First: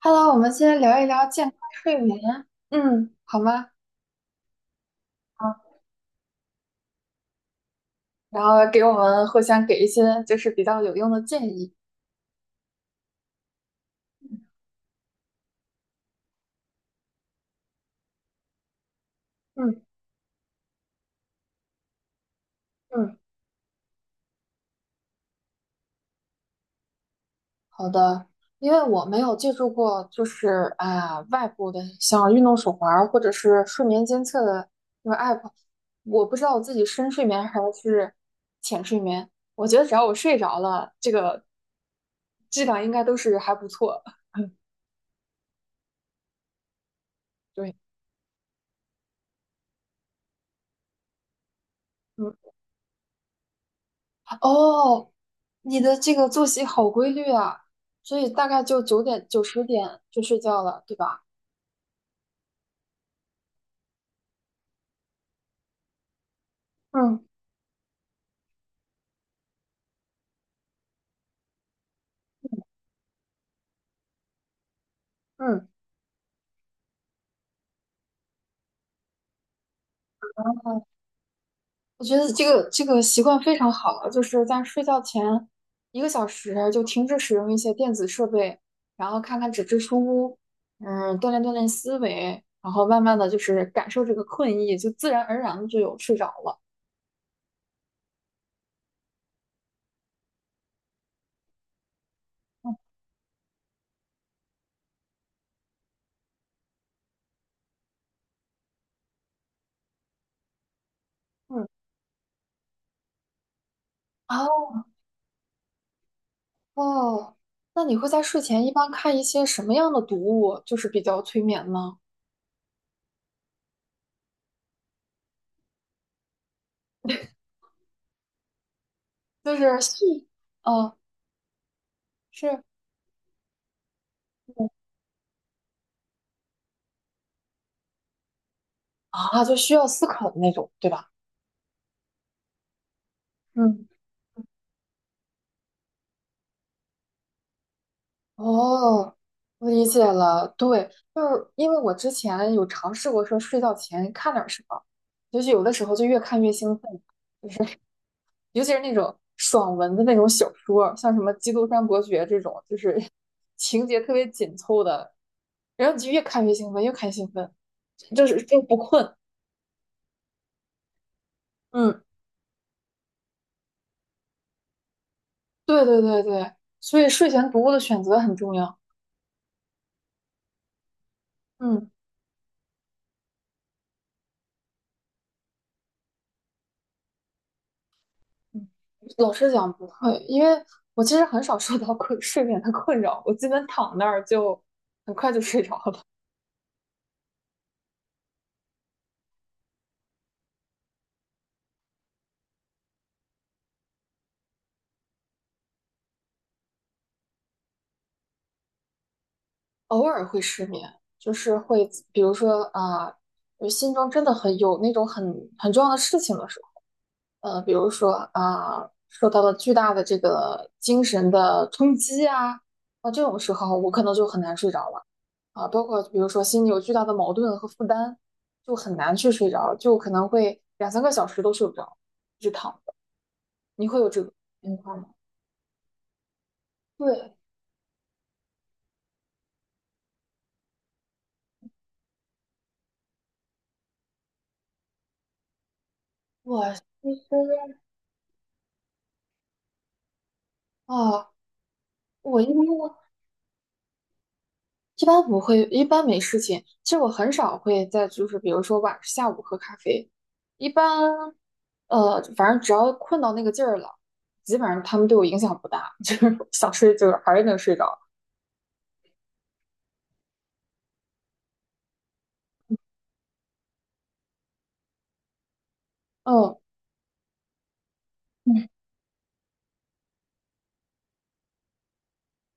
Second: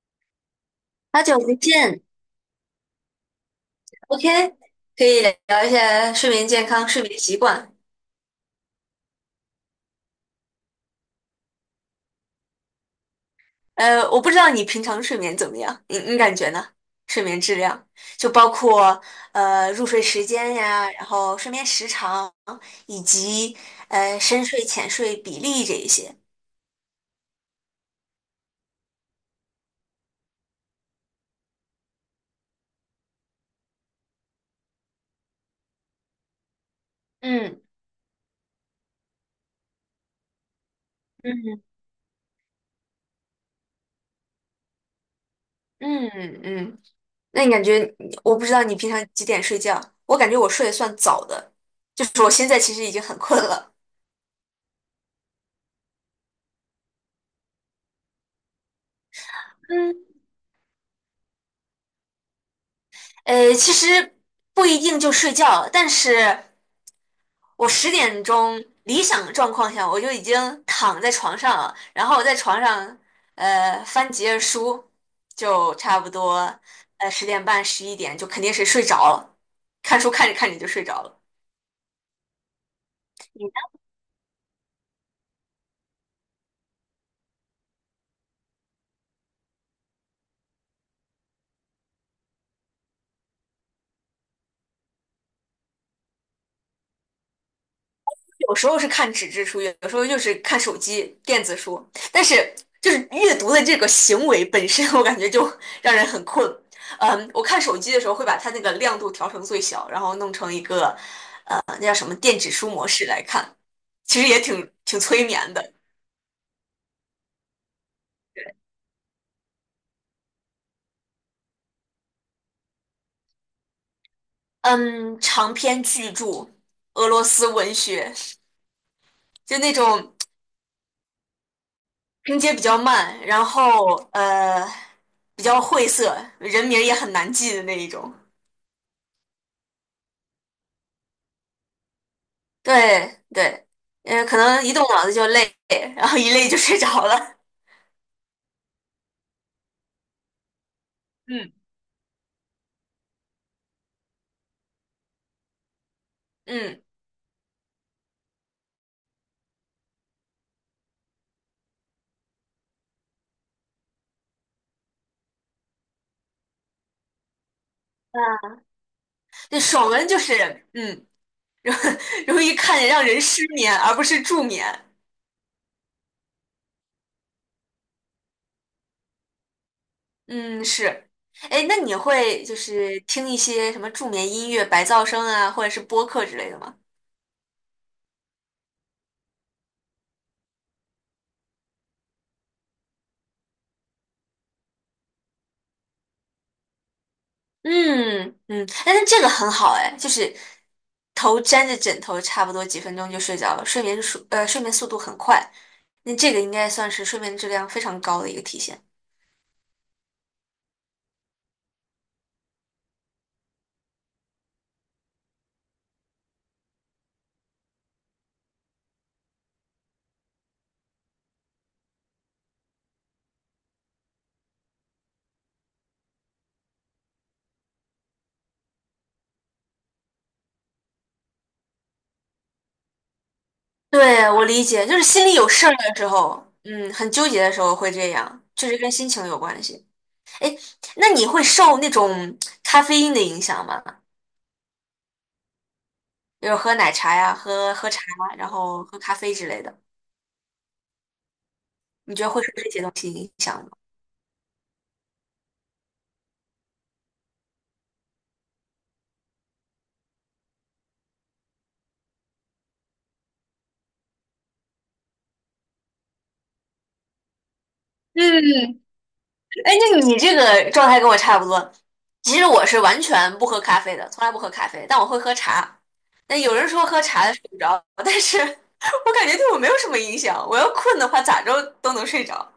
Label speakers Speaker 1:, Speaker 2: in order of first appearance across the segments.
Speaker 1: Hello，我们先聊一
Speaker 2: 好
Speaker 1: 聊
Speaker 2: 久
Speaker 1: 健
Speaker 2: 不
Speaker 1: 康睡
Speaker 2: 见
Speaker 1: 眠，嗯，好吗？
Speaker 2: ，OK，可以
Speaker 1: 好，
Speaker 2: 聊一下睡眠健康、睡眠习惯。
Speaker 1: 然后给我们互相给一些就是比较有用的建议。
Speaker 2: 我不知道你平常睡眠怎么样，你感觉呢？睡眠质量就包括
Speaker 1: 嗯
Speaker 2: 入睡时间呀，然后睡眠时长，以
Speaker 1: 嗯，
Speaker 2: 及深睡浅睡比例这一些。
Speaker 1: 好的，因为我没有借助过就是啊、外部的像运动手环儿或者是睡眠监测的那个 app，我不知道我自己深睡眠还
Speaker 2: 嗯
Speaker 1: 是浅睡眠。我觉得只要我睡着了，这个
Speaker 2: 嗯
Speaker 1: 质量应该都是还不错。
Speaker 2: 嗯嗯，那你感
Speaker 1: 对，
Speaker 2: 觉我不知道你平常几点睡觉，我感觉我睡得算早的，就是我现
Speaker 1: 嗯。
Speaker 2: 在其实已经很困了。
Speaker 1: 哦，你的这个作息好规律啊，所以大概就九点九十点
Speaker 2: 嗯。
Speaker 1: 就睡觉了，对吧？
Speaker 2: 其实不一定就睡觉，但是
Speaker 1: 嗯
Speaker 2: 我10点钟理想状况下我就已经躺在床上了，然后我在床上翻几页书，
Speaker 1: 嗯，
Speaker 2: 就差不多10点半11点就肯定是睡着了，看书看着看着就睡着了。
Speaker 1: 我觉得这个习惯非常好，就是在睡觉前1个小时就停止使用一些电子设备，然后看看纸质书，嗯，锻炼锻炼思维，然后慢慢的就是感受这个困意，就自然而然的就有睡着了。
Speaker 2: 有时候是看纸质书，有时候就是看手机电子书，但是
Speaker 1: 嗯
Speaker 2: 就是阅读的这个行为本身，我感觉就让人很困。嗯，我看手机的时候会把它那个亮度调成最小，然后弄成一个
Speaker 1: 嗯，
Speaker 2: 那叫什么电子书模式来看，其实也挺催眠的。
Speaker 1: 哦，那你会在睡前一般看一些什么样的读物，就是比较催眠呢？
Speaker 2: 嗯，长篇巨著，俄罗斯文学，
Speaker 1: 就
Speaker 2: 就那
Speaker 1: 是
Speaker 2: 种
Speaker 1: 细啊，
Speaker 2: 拼接比
Speaker 1: 是，
Speaker 2: 较慢，然后
Speaker 1: 嗯
Speaker 2: 比较晦涩，人名儿也很难记的那一种。
Speaker 1: 啊，就需要思考的那种，对吧？
Speaker 2: 对对，
Speaker 1: 嗯，
Speaker 2: 嗯，可能一动脑子就累，然后一累就睡着了。
Speaker 1: 哦，我理解了。对，就是
Speaker 2: 嗯，
Speaker 1: 因为我之前有尝试过说睡觉前看点儿什么，就是有的时候就越看越兴
Speaker 2: 嗯，
Speaker 1: 奋，尤其是那种爽文的那种小说像什么《基督山伯爵》这种，就是 情节特别紧凑的，然后你就越看越兴奋，越看越兴奋，就是
Speaker 2: 啊，
Speaker 1: 就不困。
Speaker 2: 那爽文就是容
Speaker 1: 嗯，
Speaker 2: 容易看着让人失眠，而不是助眠。
Speaker 1: 对对对对，所以睡前读物的选择很重要。
Speaker 2: 嗯，是。哎，那
Speaker 1: 嗯。
Speaker 2: 你会就是听一些什么助眠音乐、白噪声啊，或者是播客之类的吗？
Speaker 1: 嗯，老实讲不会，因为我其实很少受到困 睡眠的困扰，我基本躺那儿就很快就睡着了。
Speaker 2: 嗯嗯，但那这个很好哎，就是头沾着枕头，差不多几分钟就睡着了，睡眠速度很快，那这个应该算是睡眠质量非常高的一个体现。
Speaker 1: 偶尔会失眠，就是会，比如说啊，心中真的很有那种很重要的事情的时候，呃，比如说啊，受到了巨大的这个精神的冲击啊，那这种时候我可能就很难睡着了啊，包括比如说心里有巨大的矛盾和负担，就很难去睡着，就可能会两三个小时都睡不着，一直躺。你会有这个
Speaker 2: 对，我理
Speaker 1: 情
Speaker 2: 解，就
Speaker 1: 况
Speaker 2: 是
Speaker 1: 吗？
Speaker 2: 心里有事儿的时候，很纠
Speaker 1: 对，
Speaker 2: 结的时候会这样，确实跟心情有关系。那你会受那种咖啡因的影响吗？就是
Speaker 1: 我
Speaker 2: 喝奶
Speaker 1: 其
Speaker 2: 茶呀，
Speaker 1: 实
Speaker 2: 喝茶，然后喝咖啡之类的，
Speaker 1: 啊，
Speaker 2: 你觉得
Speaker 1: 我
Speaker 2: 会
Speaker 1: 一
Speaker 2: 受
Speaker 1: 般
Speaker 2: 这些东西影响吗？
Speaker 1: 一般不会，一般没事情。其实我很少会在就是比如说晚下午喝咖啡，一般反正只要困到那个劲儿了，基本上他们对我影响不大，就是想睡就是还是能睡着。
Speaker 2: 嗯，哎，那你这个状态跟我差不多。其实我是完全不喝咖啡的，从来不喝咖啡，但我会喝茶。那有
Speaker 1: 嗯
Speaker 2: 人说喝茶的睡不着，但是
Speaker 1: 嗯，
Speaker 2: 我感觉对我没有什么影响。我要困的话，咋着都能睡着。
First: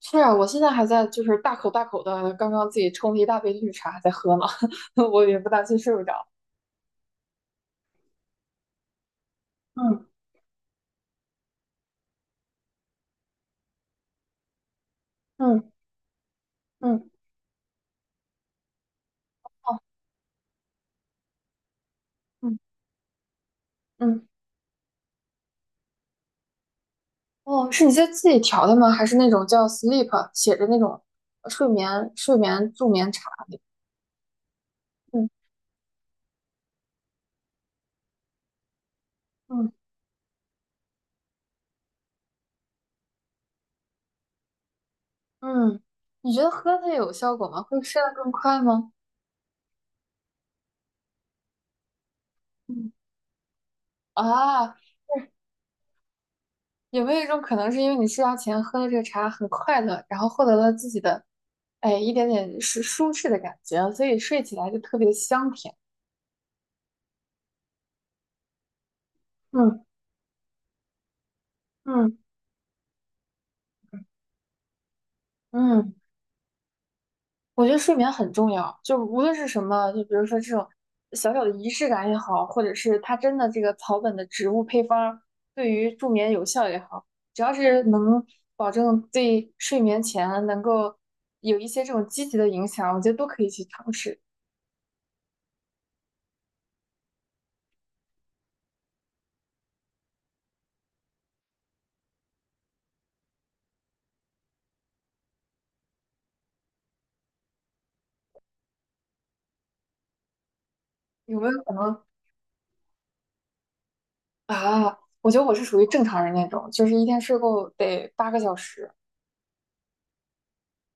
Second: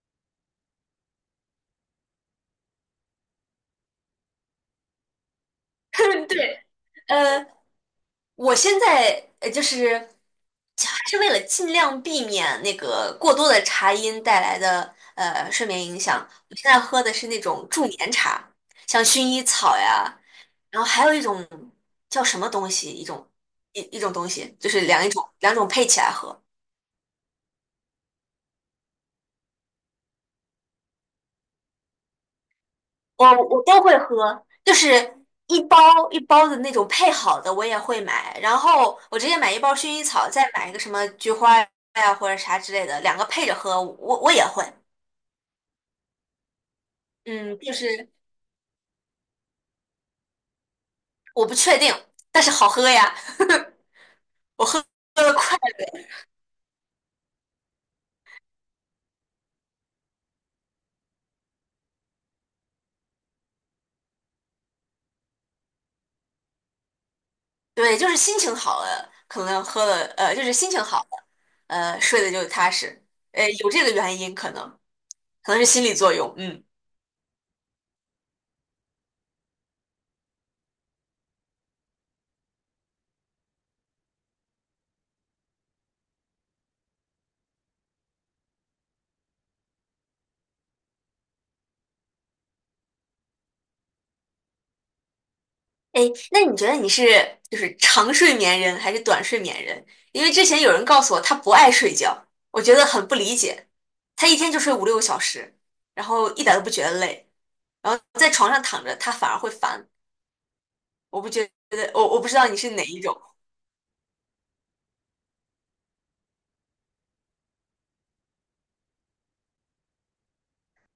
Speaker 1: 是啊，我现在还在就是大口大口的，刚刚自己冲了一大杯绿茶还在喝呢，我也不担心睡不着。
Speaker 2: 对，呃，我现在就是
Speaker 1: 嗯
Speaker 2: 还是为了尽量避免那个过多的茶因带来的睡
Speaker 1: 嗯
Speaker 2: 眠影响，我现在喝
Speaker 1: 嗯，
Speaker 2: 的是那种助眠茶，像薰衣草
Speaker 1: 哦，
Speaker 2: 呀，然后还有一种叫什么
Speaker 1: 嗯
Speaker 2: 东西，一种
Speaker 1: 嗯。
Speaker 2: 东西，就是一种两种配起来喝，
Speaker 1: 哦，是你在自己调的吗？还是那种叫 sleep 写着那种睡眠助眠茶？
Speaker 2: 我都会喝，就是
Speaker 1: 嗯
Speaker 2: 一包一包的那种配好的我也会买，然后我直接买一
Speaker 1: 嗯
Speaker 2: 包薰衣草，再买一个什么菊花呀或者啥之类的，两个配着喝，我也会。
Speaker 1: 嗯，你觉得喝它有效果
Speaker 2: 嗯，
Speaker 1: 吗？
Speaker 2: 就
Speaker 1: 会
Speaker 2: 是
Speaker 1: 睡得更快吗？
Speaker 2: 我不确定，但是好喝
Speaker 1: 嗯
Speaker 2: 呀，我
Speaker 1: 啊，
Speaker 2: 喝的快，
Speaker 1: 有没有一种可能是因为你睡觉前喝了这个茶很快乐，然后获得了自己的哎一点点是舒适的感觉，所以睡起来就特别的香甜？
Speaker 2: 对，就是心情好了，可能
Speaker 1: 嗯
Speaker 2: 喝了就是心情好了，
Speaker 1: 嗯
Speaker 2: 睡得就踏实，有这个原因可能是心理
Speaker 1: 嗯。
Speaker 2: 作用，嗯。
Speaker 1: 我觉得睡眠很重要，就无论是什么，就比如说这种小小的仪式感也好，或者是它真的这个草本的植物配方儿对于助眠有效也好，只要是能保证对睡眠前能够有一些这种积极的影响，我觉得都可以去尝试。
Speaker 2: 哎，那你觉得你是就是长睡眠人还是短睡眠人？因为之前有人告诉我他不爱睡觉，我觉得很不理解。他一天就睡5、6个小时，然后一点都不觉得累，然后在床上躺着他反而会烦。我不
Speaker 1: 有
Speaker 2: 觉
Speaker 1: 没有可
Speaker 2: 得，
Speaker 1: 能
Speaker 2: 我不知道你是哪一种。
Speaker 1: 啊？我觉得我是属于正常人那种，就是一天睡够得八个小时。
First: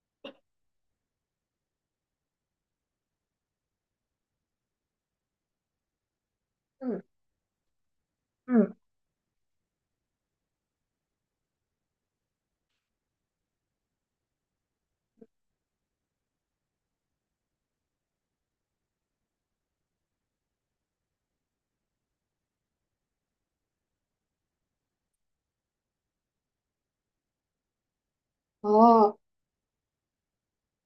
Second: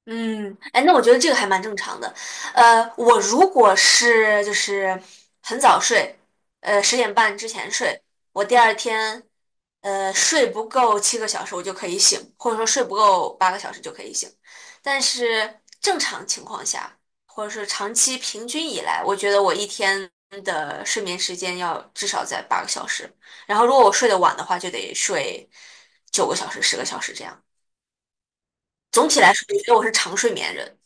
Speaker 2: 嗯，哎，那我觉得这个还蛮正常的。我如果是就是很早睡，十
Speaker 1: 嗯
Speaker 2: 点半之前睡，我第二
Speaker 1: 嗯，
Speaker 2: 天睡不够7个小时，我就可以醒，或者说睡不够八个小时就可以醒。但是正常情况下，或者是长期平均以来，我觉得我一天的睡眠时间要至少在八个小时。然后如果我睡得晚的话，就得睡9个小时、10个小时这样。总
Speaker 1: 哦，
Speaker 2: 体来说，我觉得我是长睡眠人。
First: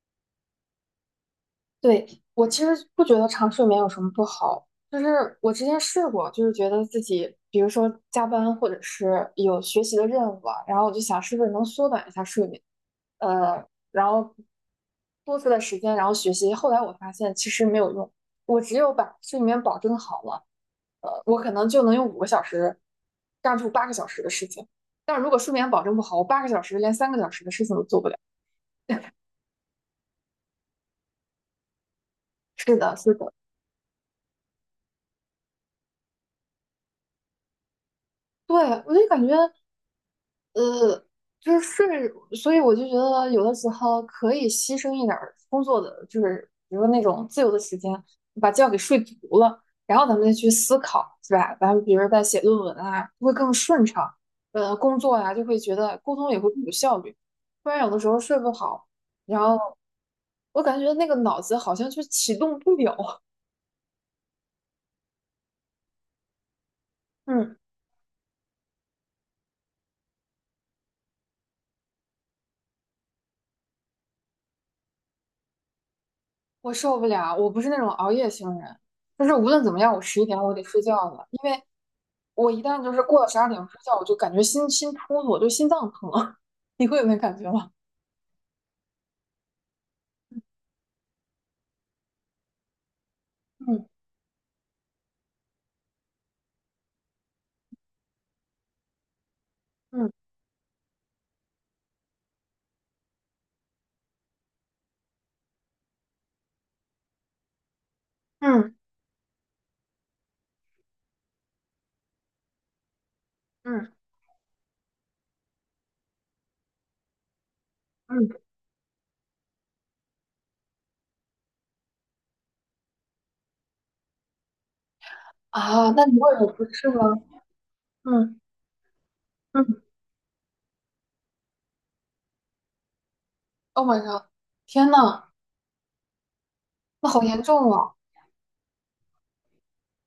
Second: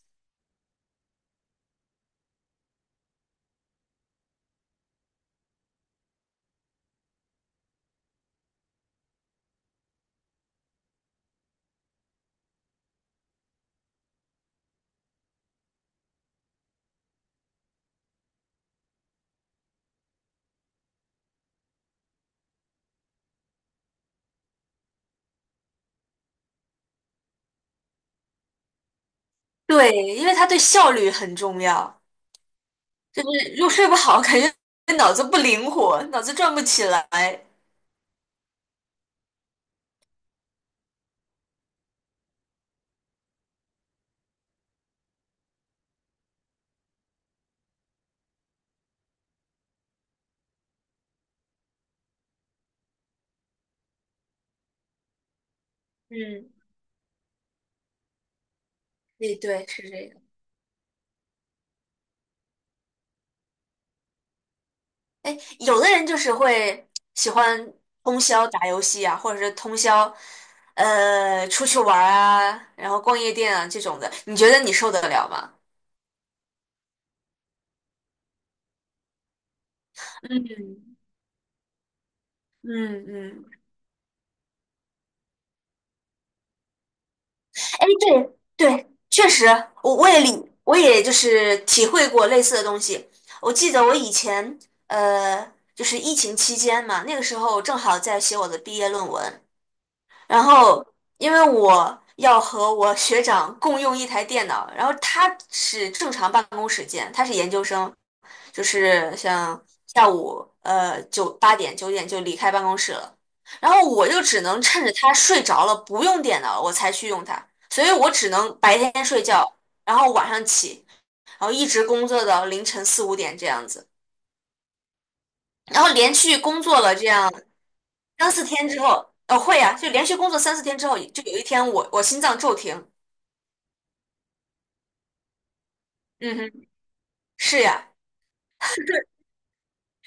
Speaker 1: 对，我其实不觉得长睡眠有什么不好，就是我之前试过，就是觉得自己，比如说加班或者是有学习的任务啊，然后我就想是不是能缩短一下睡眠，呃，然后多出的时间，然后学习。后来我发现其实没有用，我只有把睡眠保证好了，呃，我可能就能用5个小时干出八个小时的事情。但如果睡眠保证不好，我八个小时连三个小时的事情都做不了。
Speaker 2: 对，因为它对效率很重要，
Speaker 1: 是的，是
Speaker 2: 就
Speaker 1: 的。
Speaker 2: 是又睡不好，感觉脑子不灵活，脑子转不起来。
Speaker 1: 对，我就感觉。呃，就是睡，所以我就觉得有的时候可以牺牲一点儿工作的，就是比如说那种自由的时间，把觉给睡足了，然后咱们再去思考，是吧？咱们比如说在写论文啊，会更顺畅，工作呀、就会觉得沟通也
Speaker 2: 嗯，
Speaker 1: 会更有效率。不然有的时候睡不好，
Speaker 2: 对
Speaker 1: 然后
Speaker 2: 对，是这个。
Speaker 1: 我感觉那个脑子好像就启动不了，
Speaker 2: 哎，有的人就是会喜
Speaker 1: 嗯，
Speaker 2: 欢通宵打游戏啊，或者是通宵出去玩儿啊，然后逛夜店啊这种的，你觉得你受得了吗？
Speaker 1: 我受不了，我不是那种熬夜型人，但是无论怎么样，我十一点我得
Speaker 2: 嗯
Speaker 1: 睡觉了。我一旦就是
Speaker 2: 嗯
Speaker 1: 过了十二
Speaker 2: 嗯。
Speaker 1: 点睡觉，我就感觉心突突，我就心脏疼。你会有那感觉吗？
Speaker 2: 哎，对对，确实，我也就是体会过类似的东西。我记得
Speaker 1: 嗯
Speaker 2: 我以前就是疫情期间嘛，那个时候正好在写我的毕业论文，
Speaker 1: 嗯
Speaker 2: 然后因为我要和我学长共用一台电脑，然后他是正常办公时间，他是研究生，就
Speaker 1: 嗯
Speaker 2: 是像下午八点九点就离开办公室了，然后
Speaker 1: 嗯
Speaker 2: 我就只能趁着他睡着了不用电脑了我才去用它，所以我
Speaker 1: 嗯，
Speaker 2: 只能白天睡觉，然后晚上起，然后一直工作到凌晨4、5点这样子，然
Speaker 1: 啊，
Speaker 2: 后
Speaker 1: 那
Speaker 2: 连
Speaker 1: 你为
Speaker 2: 续
Speaker 1: 什么
Speaker 2: 工
Speaker 1: 不
Speaker 2: 作
Speaker 1: 吃
Speaker 2: 了
Speaker 1: 吗？
Speaker 2: 这样。三
Speaker 1: 嗯
Speaker 2: 四天之后，哦会呀、
Speaker 1: 嗯，
Speaker 2: 就连续工作三四天之后，就有一天我心脏骤停。
Speaker 1: o 晚上，天呐，
Speaker 2: 嗯哼，
Speaker 1: 那好严
Speaker 2: 是
Speaker 1: 重啊，
Speaker 2: 呀，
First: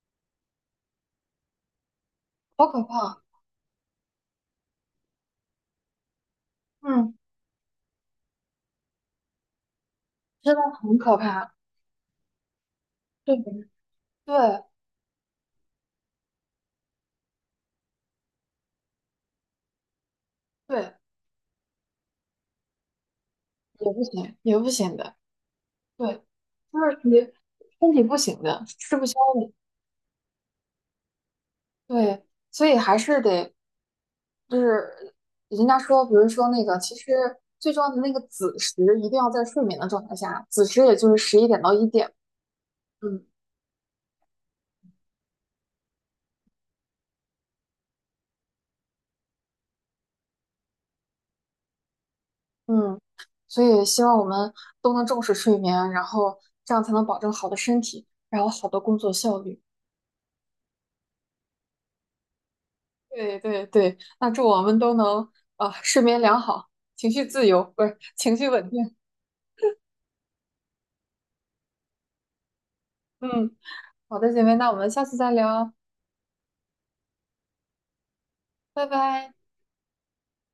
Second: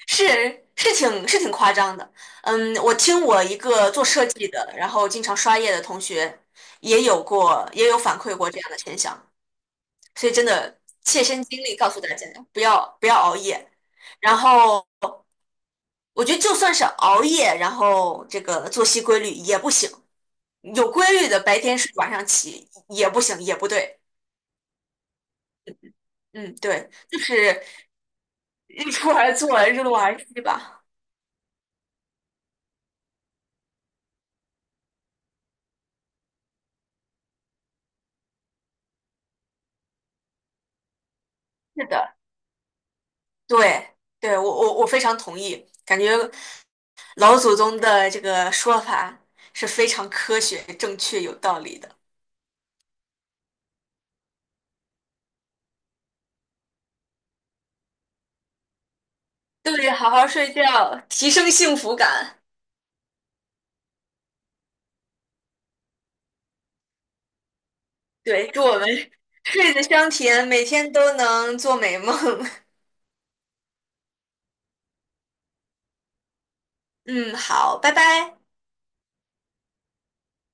Speaker 2: 是是挺是挺夸张的。
Speaker 1: 好
Speaker 2: 嗯，
Speaker 1: 可
Speaker 2: 我听
Speaker 1: 怕，
Speaker 2: 我一个做设计的，然后经常刷夜的同学也
Speaker 1: 嗯，
Speaker 2: 有过也有反馈过这样的现象，所以真
Speaker 1: 真的
Speaker 2: 的
Speaker 1: 很可
Speaker 2: 切身
Speaker 1: 怕。
Speaker 2: 经历告诉大家，不要不要熬
Speaker 1: 对，
Speaker 2: 夜。
Speaker 1: 对
Speaker 2: 然后我觉得就算是熬夜，然后这个作息规律也不行，有
Speaker 1: 对，
Speaker 2: 规律的白天睡晚上起也不行，也不
Speaker 1: 也
Speaker 2: 对。
Speaker 1: 不行，也不行的。对，
Speaker 2: 嗯，
Speaker 1: 就
Speaker 2: 对，
Speaker 1: 是你
Speaker 2: 就是
Speaker 1: 身体不行的，
Speaker 2: 日
Speaker 1: 吃不
Speaker 2: 出
Speaker 1: 消
Speaker 2: 而作，
Speaker 1: 的。
Speaker 2: 日落而息吧。
Speaker 1: 对，所以还是得就是人家说，比如说那个，其实最重要的那个子时一定要在睡眠的状态下，子时也就是十一点到
Speaker 2: 是
Speaker 1: 一点。
Speaker 2: 的，
Speaker 1: 嗯，
Speaker 2: 对，对，我非常同意，感觉老祖宗的这个说法是非常科学、正确、有道理的。
Speaker 1: 嗯，所以希望我们都能重视睡眠，然后这样才能保证好的身体，然后好的工作效率。
Speaker 2: 对，好好睡觉，提升幸福感。
Speaker 1: 对对对，那祝我们都能啊睡眠良好，情绪自由，不是情绪
Speaker 2: 对，祝
Speaker 1: 稳
Speaker 2: 我们
Speaker 1: 定。
Speaker 2: 睡得香甜，每天都能做美梦。
Speaker 1: 嗯，好的，姐妹，那我们下次再聊，
Speaker 2: 嗯，好，拜拜。
Speaker 1: 拜拜。